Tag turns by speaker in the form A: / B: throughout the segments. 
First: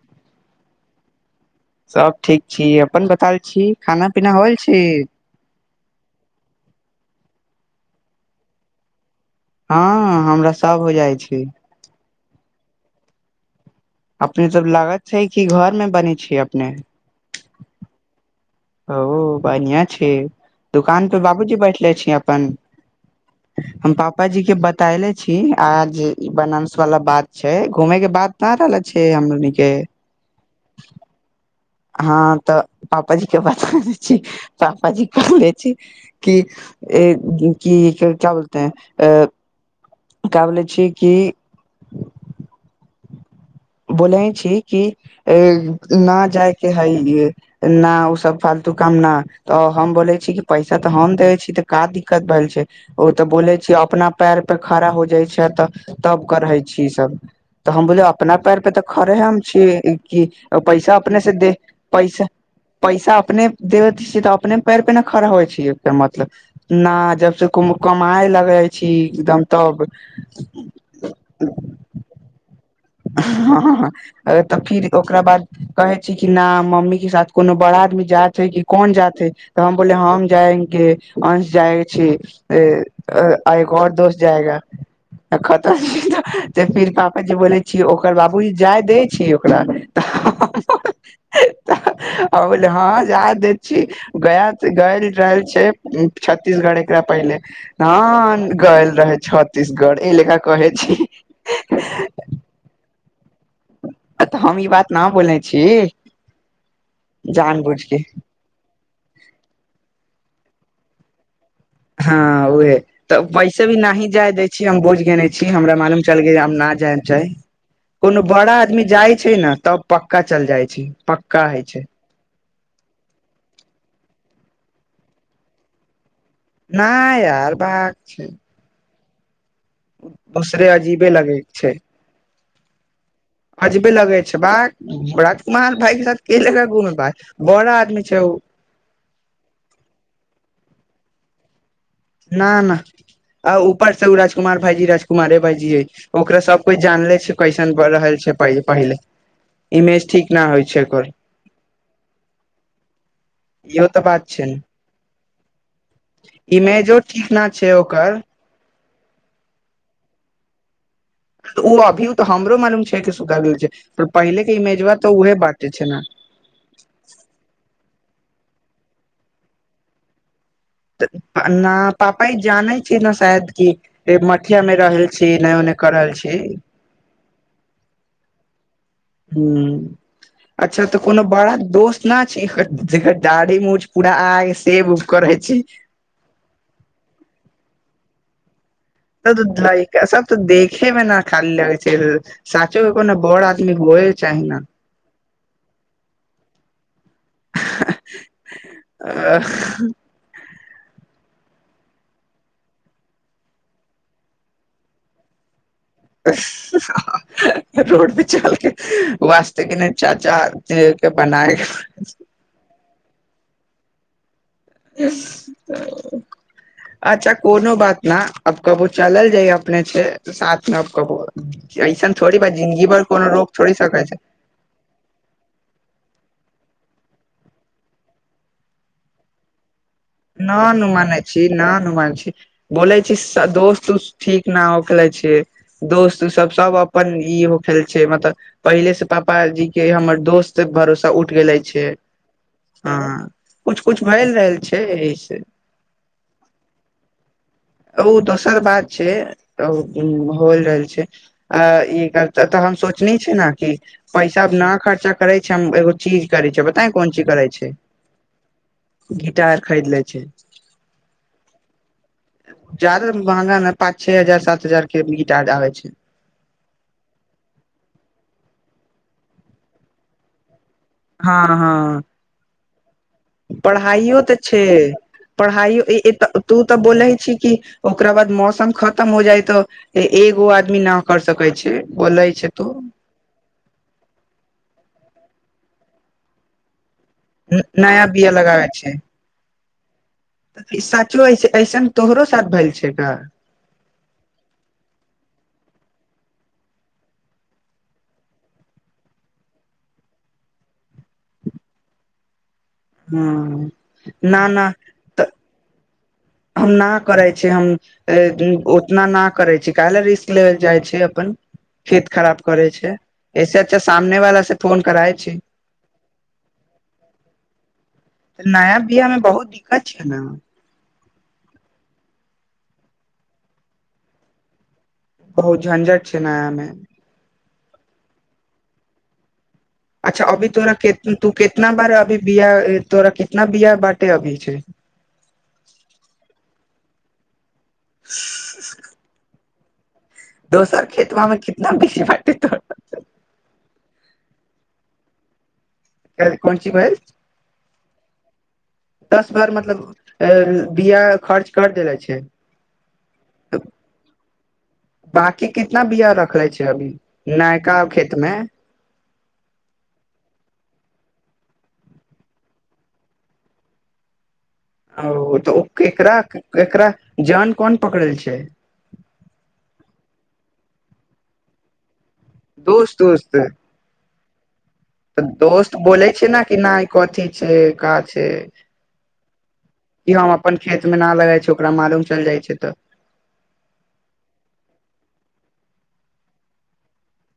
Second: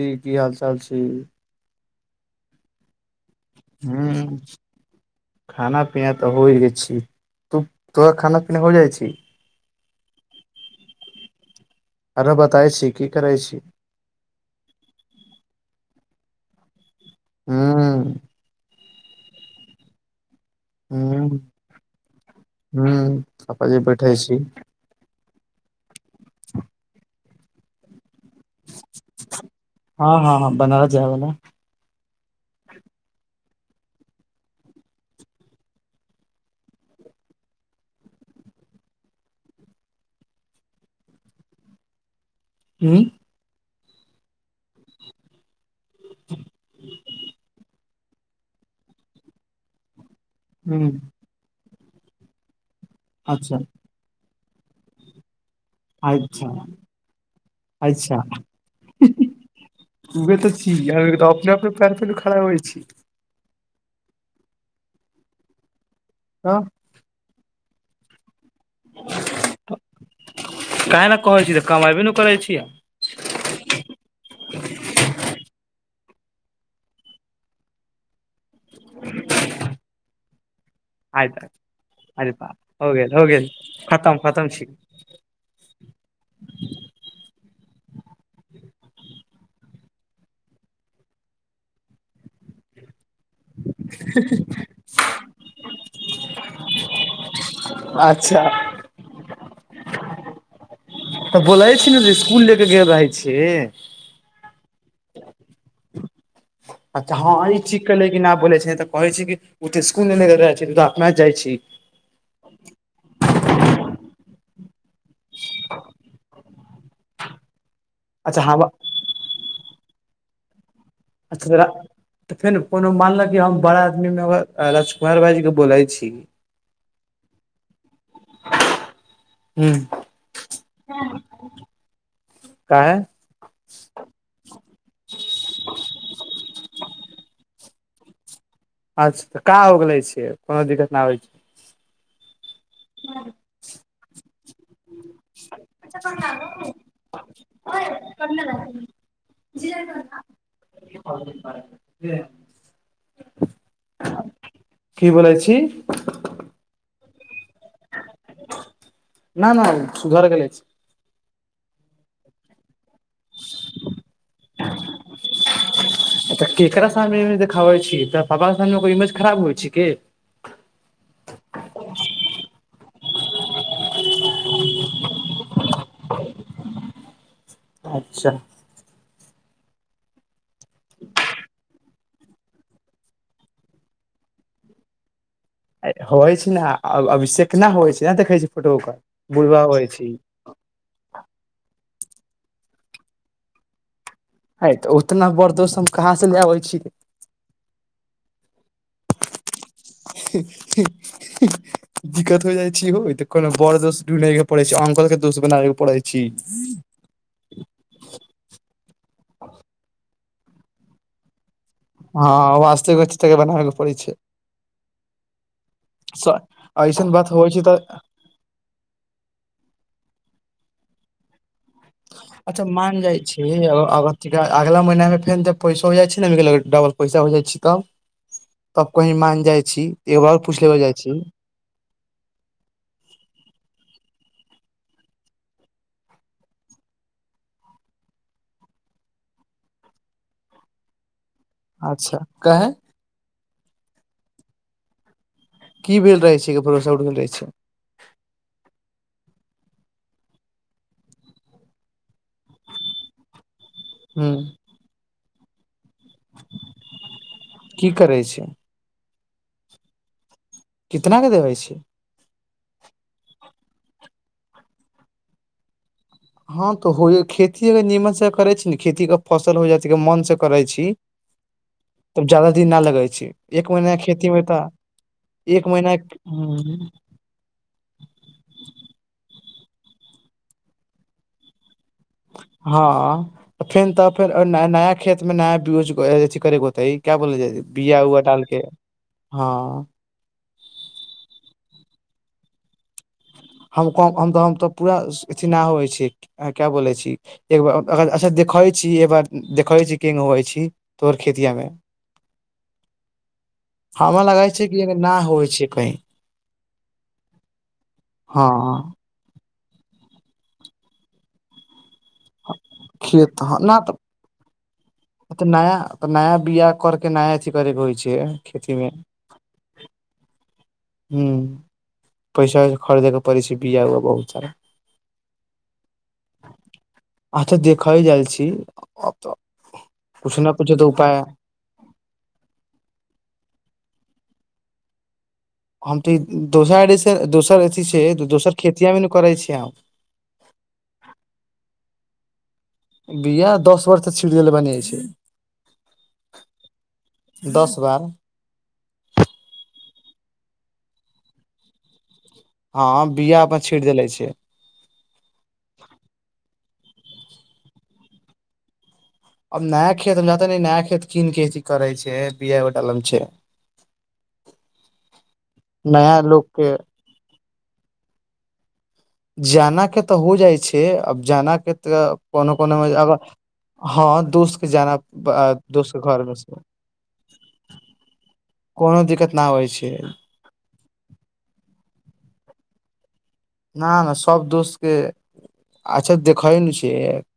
A: जी की हाल चाल छै
B: सब ठीक छी अप अपन बताल छी खाना पीना
A: ह
B: होइल छै
A: खाना पीना तऽ होइ गेल छी तू तोहर खाना पीना हो जाइ छी
B: हँ हमरा सभ हो जाइ छै
A: आरो बताबै छी की करै छी
B: अपने सब लागत छै कि घर मे बनेै छियै अपने
A: हँ
B: ओ बनियाँ छै दुकान पे
A: ह
B: बाबूजी बैठले छियै अपन
A: ह पापा जी
B: हम
A: बैठे छी
B: पापाजी के बतायले छी आज बनानस वाला बात छै घूमे के बात पड़ल छै हमरानी के
A: हँ हँ हँ बनारस
B: [unintelligible]
A: जाय वाला
B: हँ तऽ पापाजी के बताैले छी पापाजी कहले छी की की क्या बोलते हैं अ का बोलै छी की
A: ह्म [unintelligible]
B: बोलै छी कि अ ना जायके हैये ना ओ सब फालतू काम ना तऽ हम बोले छी कि पैसा
A: ह
B: तऽ हम देय छी तऽ का दिक्कत भेल छै ओ तऽ बोलै
A: अच्छा
B: छिये अपना पैर पर खड़ा हो जाइ छै तऽ तब
A: अच्छा
B: करै छी ई सब तऽ हम बोलियै
A: अच्छा
B: अपना पैर पर तऽ खड़े हम छी कि
A: उहे तऽ छी
B: पैसा
A: यार
B: अपने
A: तऽ
B: से दे
A: अपने पैर पे
B: पैसा
A: खड़ा होइ छी
B: पैसा अपने देबत छी तऽ अपने पैर पे ने खड़ा होइ छी मतलब
A: तऽ
B: न जब से कमाइ लग रहै छी एकदम तब
A: काहे न कहै छी तऽ कमैबे न करै छियौ
B: हँ हँ हँ तऽ फिर ओकरा बाद कहे छी कि ना मम्मी के साथ कोनो बड़ा आदमी जात है कि कोन जात है तऽ हम बोले हम जाय
A: आइ तक
B: अंश जाइ छी
A: अरे बाप
B: ए
A: हो गेल
B: आ
A: हो गेल
B: आ एगो और दोस
A: खतम खतम
B: जाएगा
A: छी
B: तऽ खतम फिर पापाजी बोलै ओकर बाबूजी जाय दै छी ओकरा आ बोललै हँ जाय दैत छी गया से गाड़ी लायल छैइ छत्तीसगढ़ एकरा पहिले हाँ
A: अच्छा
B: हाँ गैल रहे छ्तीसगढ़ इहे लेखा कहैत छी
A: तऽ बोलै छी ने जे इसकुल ले के गेल रहै छी
B: तऽ हम ई बात न बोलै छी
A: अच्छा हँ ई
B: जानबूझ
A: ठीक
B: के
A: केले कि ना बोलै छै तऽ कहै छी कि ओ तऽ इसकुल नह छै त ओ तऽ अपना जाइ छी [unintelligible]
B: हँ उहे तऽ वैसे भी ना ही जाय दै छी हम बूझ गेने छी हमरा मालूम चल गेल हम ना जायम चाय कोनो
A: अच्छा
B: बड़ा
A: हम
B: आदमी जाइ छै न तब पक्का चल जाइ छै पक्का होइ
A: अच्छा
B: छै
A: तऽ फेन कोनो मानल कि हम बड़ा आदमी मे राजकुमार भाईजी के बोलैय छी
B: नहि यार बाग छै
A: ह
B: दूसरे अजीबे लगै छैइ
A: काहे
B: अजबे लगै छैइ बाक राजकुमार भाई के साथ के जेतै घूम भाई बड़ा आदमी छैय ओ
A: अच्छ तऽ का हो गेलै छे कोनो दिक्कत ना होइ छै
B: ना ना आ ऊपर से उ राजकुमार भाईजी राजकुमारे भाईजी हई ओकरा सब कोई जानले छैइ उ कैसन बारऽ है पहिल पहिल इमेज ठीक ना होइ छै ओकर
A: जी [inaudible]
B: इहो तऽ बात छैन
A: बोलै छी
B: इमेजो ठीक ना छैइ ओकर
A: ना ना सुधर गेल अछि
B: उ अभीयो तऽ हमरो मालूम छै कि सुधर गेल छै पर पहिले के इमेजबा तऽ उहे बाटे छै ना
A: तऽ केकरा सामने इमेज देखाबै छी तऽ पप्पा के सामने ओकर इमेज खराब होइ छै की
B: ना पापा ई जानै छै न शायद की की मठिया मे रहल छी एने ओने कर रहल छी
A: अच्छा
B: हूँ अच्छा तऽ कोनो बड़ा दोस्त इतना छै जेकरा दाढ़ी मूंछ पूरा आइ सेव उव करै छी
A: होइ छै ने अभिषेक न होइ छै नहि देखै छै फोटो ओकर बुढ़बा
B: तऽ
A: होइ छै
B: ऐसा त देखे मे ना खाली लइका सब तऽ देखेमे न खाली लगइ साचो को ने बड़ आदमी गोए
A: हय तऽ उतना बर दोस्त हम कहाँ से ले अबै छी रे
B: आ ह
A: दिक्कत हो जाय छी हो त कोनो बड़ दोस्त ढूंढय के पड़ैइ छैइ अंकल के दोस बनाबे के पड़े छी
B: हह ह रोड पे चलके वास्ते के नई चाचा के त बनाए
A: हँ वास्तविक चच्चा के बनाबेके पड़ैइ छैई
B: त
A: ऐसन बात
B: अच्छा
A: होइ छै
B: कोनो
A: तऽ
B: बात ना आब कबो चलल जाइ अपने छे त साथ में कबहु
A: अच्छा मान जाइ छैइ
B: सकै छै
A: अगला महिना मे फेन तऽ पैसो हो जाइ छैइ ने डबल पैसा हो जाइ छी तब तब कहीं माँग जाइ छी एगो बार
B: न
A: पूछ लेबे
B: नु
A: जाइ
B: मानै छी न नु मान छी बोलै छी दोस्त उस्त ठीक न हो खेलैई छिअई दोस्त सब सब अपन इ हो खेले छिअई मतलब पहिले से पाजी के हमर दोस्त भरोसा उठ गेलै छे
A: अच्छा काहे
B: हंअ् किछु किछु भै रहल छै एहिस
A: कि भेल रहे छै कि भरोसा उठ गेल रहै छै
B: ओ दोसर बात छै होल रहल छै आ ई त हम सोचनी छे न कि
A: ह
B: पैसा न खर्चा करै छै हम एगो चीज करै छै बताए कोन चीज करै छै
A: की करै छै
B: गिटार खरीद ले छै
A: कितना दे देबै छी
B: जादा महंगा ना पाँच छे हजार सात हजार के गिटार आबै छै
A: हँ तऽ होइए खेती अगर नीमन से करे छी ने खेती के फसल हो जाइछै गर मन से करे छी
B: हँ हँ
A: द न लगै छै एक महीना के
B: पढ़ाइयो
A: खेती
B: तऽ
A: मे
B: छै
A: एक
B: पढ़ाइयो
A: महीना
B: इ इ त तू तऽ बोलै छी कि ओकरा बाद मौसम खतम हो जाय तऽ ए एगो आदमी न कर सकैत छै बोलै छै तू
A: हँ फेर तऽ फेर न नया खेत मे नया ब्यूज अथि करेके होते क्या बोल
B: न
A: जाइ बिया
B: नया
A: उआ
B: बीया
A: डाल के
B: लगाबे छै
A: हँ
B: ई साचो ऐ ऐसन तोहरो साथ भेल छै न
A: हम क हम त हम त पूरा अथि नहि होइ छी अहां क्या बोले छी एक बा अ अगर अच्छा देख खय छी देखै छी ए बार देखै छी तोर खेतिया मे
B: हँ
A: हमरा
B: न
A: लगै छै
B: न
A: कि अगर ना
B: तऽ
A: होइ छै कहीं
B: हम न करै छी हम अ ए
A: हँ
B: उतना न करै छै काहेला रिस्क लेवेल जाइ छै अपन खेत खराब करै छै ऐसे अच्छा सामने वाला सब
A: ओ तऽ नया तऽ नया बिया करके नया एथि करे के होइ छै
B: तऽ
A: खेती
B: नया बियामे बहुत दिक्कत छियै ने
A: हुँ पैसा खरीदे के परड़ै छै बीया हुआ बहुत सारा
B: बहुत झंझट छै नयामे
A: अ तऽ देख‌इ जाइ छी तऽ
B: अच्छा
A: कुछ
B: अभी
A: ने
B: तोरा
A: कुछ तऽ
B: केत
A: उपाय
B: तू कितना बार अभी बिया तोरा ना बिया बाटे आबै छै
A: हम तऽ ई दोसर आरी से दोसर असि से त दोसर खेतियामे नु करै छियै हम
B: दोसर खेतबामे कितना बीज बाटे तोड़
A: त छिट देलै बानी छै
B: काल्हि कोन ची भैइल
A: वाह
B: दस बार मतलब अ बिया खर्च कर देले छै
A: हँ बिया अपन छीट देले छै
B: बाकी कितना बिया रखले छै अभी नयका खेतमे
A: आब नया खेत जतय न नया खेत कीन के अथी करै छै बिया डालम छै [inaudible]
B: ओ तऽ ओ केकरा
A: नया लोग के
B: केकरा जान कोन पकड़ल छै
A: जाना के तऽ हो जाइ छै अब जाना के तऽ कोनो कोनोमे
B: दोस्त
A: अगर
B: दोस्त
A: हँ दु
B: तऽ दोस्त बोलै छै ना कि नहि कथी छै का छै
A: कोनो दिक्कत न होइ छै
B: कि हम अपन खेतमे ना लगै छै ओकरा मालूम चलि जाइ छै तऽ
A: ना नहि सब दोस्तके अच्छा देखइ नु छै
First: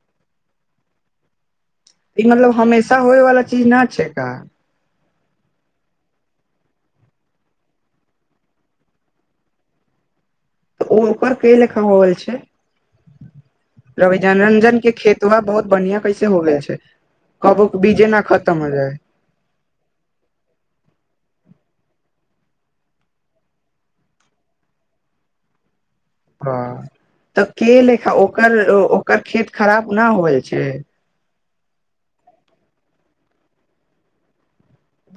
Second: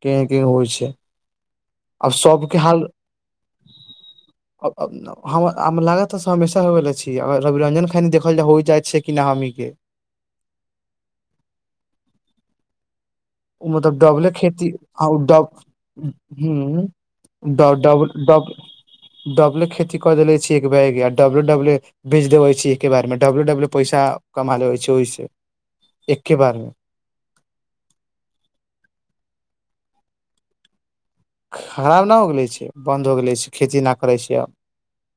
A: केहन केहन होइ छै आब
B: ई मतलब
A: सबके हाल
B: हमेशा होय वाला चीज न छै का
A: अब अब हमरा हमरा लागता ता हो गैले छै अगर रविरंजन खाली देखल जा हो जाइत छै कि हमनी के
B: तऽ ओ ओकर कै लेखा होल छै
A: ओ मतलब
B: रवि
A: डबले खेती
B: जनरंजन के
A: आ उ
B: खेतवा बहुत बढ़िआं कैसे हो गेल छै कबो
A: ड डब
B: बीजे न
A: डब
B: खतम हो जाय
A: डबले खेती कऽ देले छी एक बै एक डबले डबले बेच देबै छी एके बारेमे डबले डबले पैसा कमा लेबै छै ओहिसँ
B: हँ तऽ के लेखा ओ ओकर ओकर खेत खराब न होल छै
A: खराब न हो गेलै छै बन्द हो गेलै छै खेती न करै छै आब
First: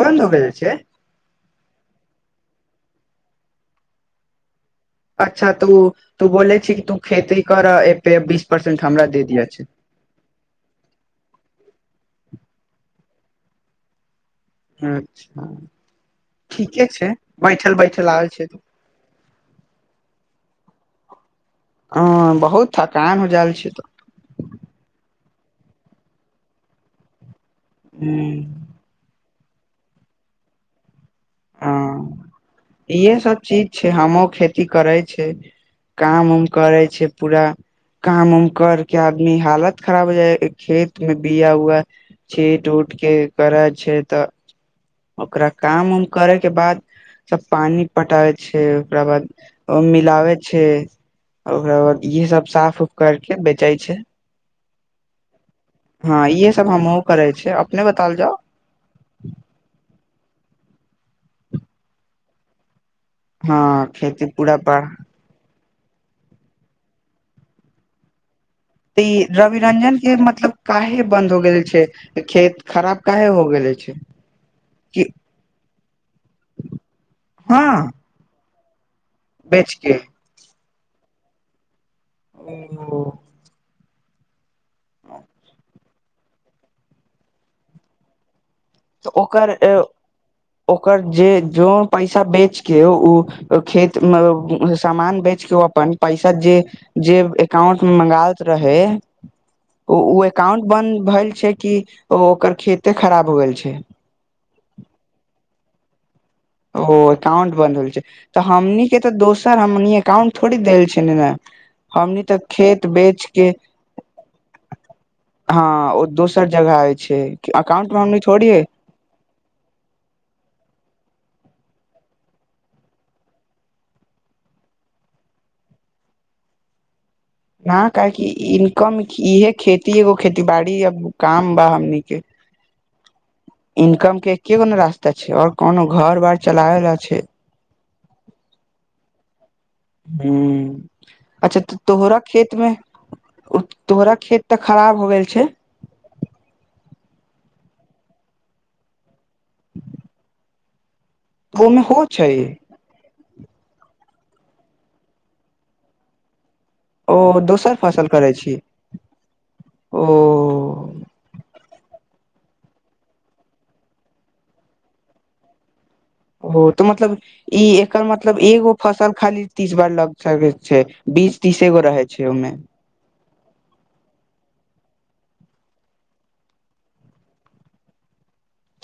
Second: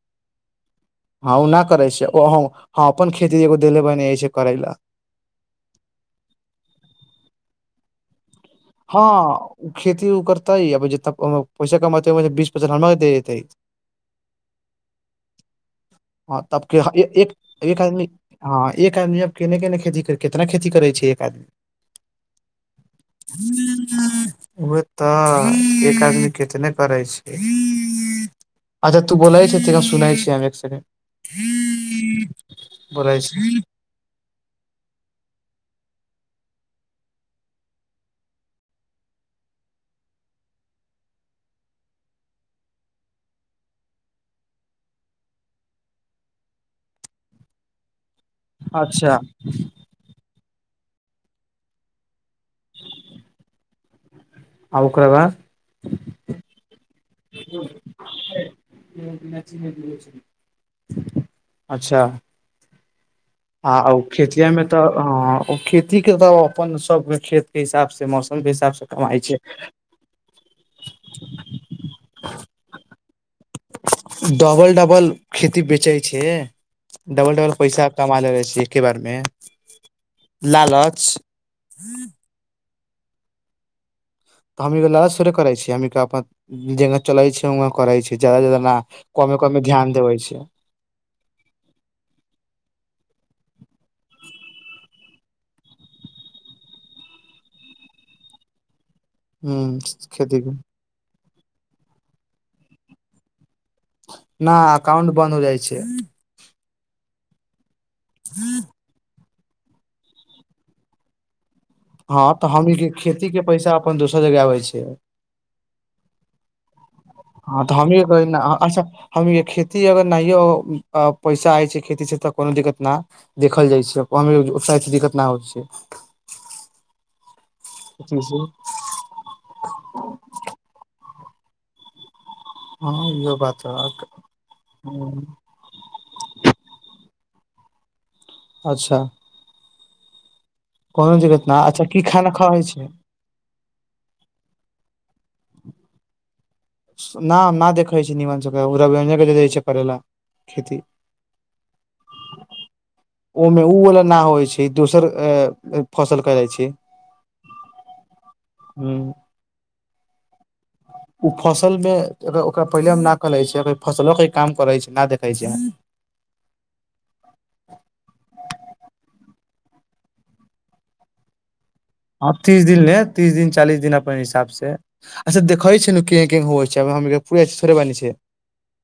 B: बन्द हो गेल छै
A: हँ ओ ना करै छै हम अपन खेती एगो देले बानी करय लेल
B: अच्छा तू तू बोलेछि तू खेती करय एते
A: हँ खेती ओ करतइ अब जते पैसा कमतेइ बीस हमरा दे देतै
B: अच्छा
A: हँ तब के
B: ठीके
A: ह
B: छै
A: एक एक
B: बैठल
A: एक आदमी
B: बैठल आयल छै तू।
A: हँ एक आदमी अब केने केने खेती कर कितना खेती करै छै एक आदमी
B: हँ बहुत थकान हो जायल छै तऽ
A: उहे तऽ एक आदमी केतनै करे छै
B: हूँ,
A: अच्छा तू बोलाय छ सुनै छी हम एक सकेंडे
B: हँ इहे
A: बोलै
B: सब
A: छी
B: चीज छै हमहुँ खेती करय छै काम उम करै छै पूरा काम उम करके आदमी हालत खराब हो जाय या खेत में बिया उआ छीट उट कि करय छै तऽ ओकरा काम उम करे के बाद सब पानी पटाबे छै ओकरा
A: अच्छा
B: बाद ओ मिलाबे छै ओकरा बाद इहे सब साफ उफ करके बेचय छै
A: आ ओकरा बाद
B: हँ इहे सब हमहु करे छियै अपने बतैल जाउ
A: अच्छा
B: हँ
A: ह उ
B: खेती
A: खेतीया
B: पूरा
A: मे तऽ
B: पर
A: ह खेती के तऽ अपन सब खेत के हिसाब से मस्त
B: तऽ ई रवि रंजन के मतलब काहे बंन्द हो गेल छै खेत खराब काहे हो गेलै छै
A: डबल
B: कि
A: डबल खेती बेचे छै डबल डबल
B: हँ
A: पैसा कमा लेबै छी के बारेमे
B: बेच के
A: लालच
B: ओ
A: तऽ हमे ई लालच थोडे करे छियै हमनी के अपन जेना चले छै उना करैय छै जादा जादा न
B: तऽ
A: कमे
B: ओकर
A: कमे ध्यान देबै छै
B: ओकर जे जो पैसा बेचके ओ खेत मे सामान बेच के ओ अपन पैसा जे जे एकाउंट में मंगायत रहय
A: ह
B: ओ
A: खेती के
B: एकाउंट बन्द भेल छै कि ओ ओकर खेते खराब हो गेल छै
A: न एकाउंट बन्द हो जाइ छै
B: ओ एकाउंट बन्द हो छै तऽ हमनी के तऽ दोसर हमनी एकाउंट थोड़ी देल छै ने ने
A: हँ तऽ हमनी के खेती के पैसा अपन दोसर जगह आबै छै
B: हँ ओ दोसर जगह आय
A: हँ तऽ हमनी के कहलियै ने अच्छा हमनी के खेती अगर नइयो हो पैसा आइ छै खेती छै तऽ कोनो दिक्कत न देखल जाइ छै कम बेस उतना दिक्कत न होइ छै [inaudible]
B: ह काहे
A: खेती
B: की
A: से।
B: ईनकम इहे खेती एगो खेती बाड़ी आ काम बा हमनीके
A: हँ बात ह।
B: इनकम के एके गो न रास्ता
A: हूँ,
B: छै ओर कोनो घर बार चलाबला छै
A: अच्छा
B: हूँ
A: कोनो दिक्कत न
B: अच्छा तऽ
A: की
B: तोहरा
A: खाना
B: खेत
A: खाबै
B: मे
A: छै
B: तोहरा खेत तऽ खराब हो गेल छै
A: ना ना देखै छै निमांशु का ओ रविरंजन के दऽ देने छै करय ला खेती
B: ओ मे उहो छै
A: ओहमे ऊ वाला न होइ छै दोसर अ फसल करय छै
B: ओ दोसर फसल करय छी
A: ह
B: ओ
A: [inaudible] ओ फसलमे ओकरा पहिले हम न कहै छियै फसलोके काम करै छै नहि देखै छै
B: ओ तऽ मतलब ई एकर मतलब एगो फसल खाली तीस बार लग सकय छै बीस तीस
A: ह तीस दिन ले तीस दिन चालीस दिन अपन हिसाब से अच्छा देखै छ ने के के होइ छै हमनी के पूरा चीज थोड़े बानी छै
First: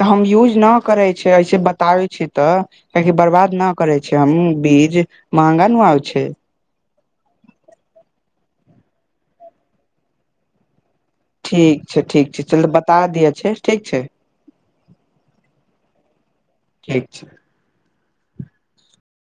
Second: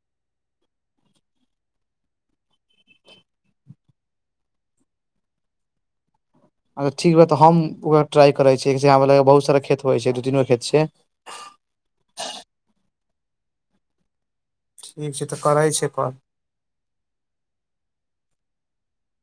B: तऽ हम यूज नहि करै छियै ऐसे बताबै छी तऽ कियाकि बर्बाद नाह करै छै हम बीज महंगा न आबय छै
A: अच्छा ठीक बा तऽ हम ओकरा ट्राइ करय छियै हमरा लागय यै बहुत सारा खेत होइ छै दू तीन गो खेत छै
B: ठीक छै ठीक छै चलू बता दिअ छै ठीक छै
A: ठीक छै तऽ करै छिये कॉल
B: ठीक छै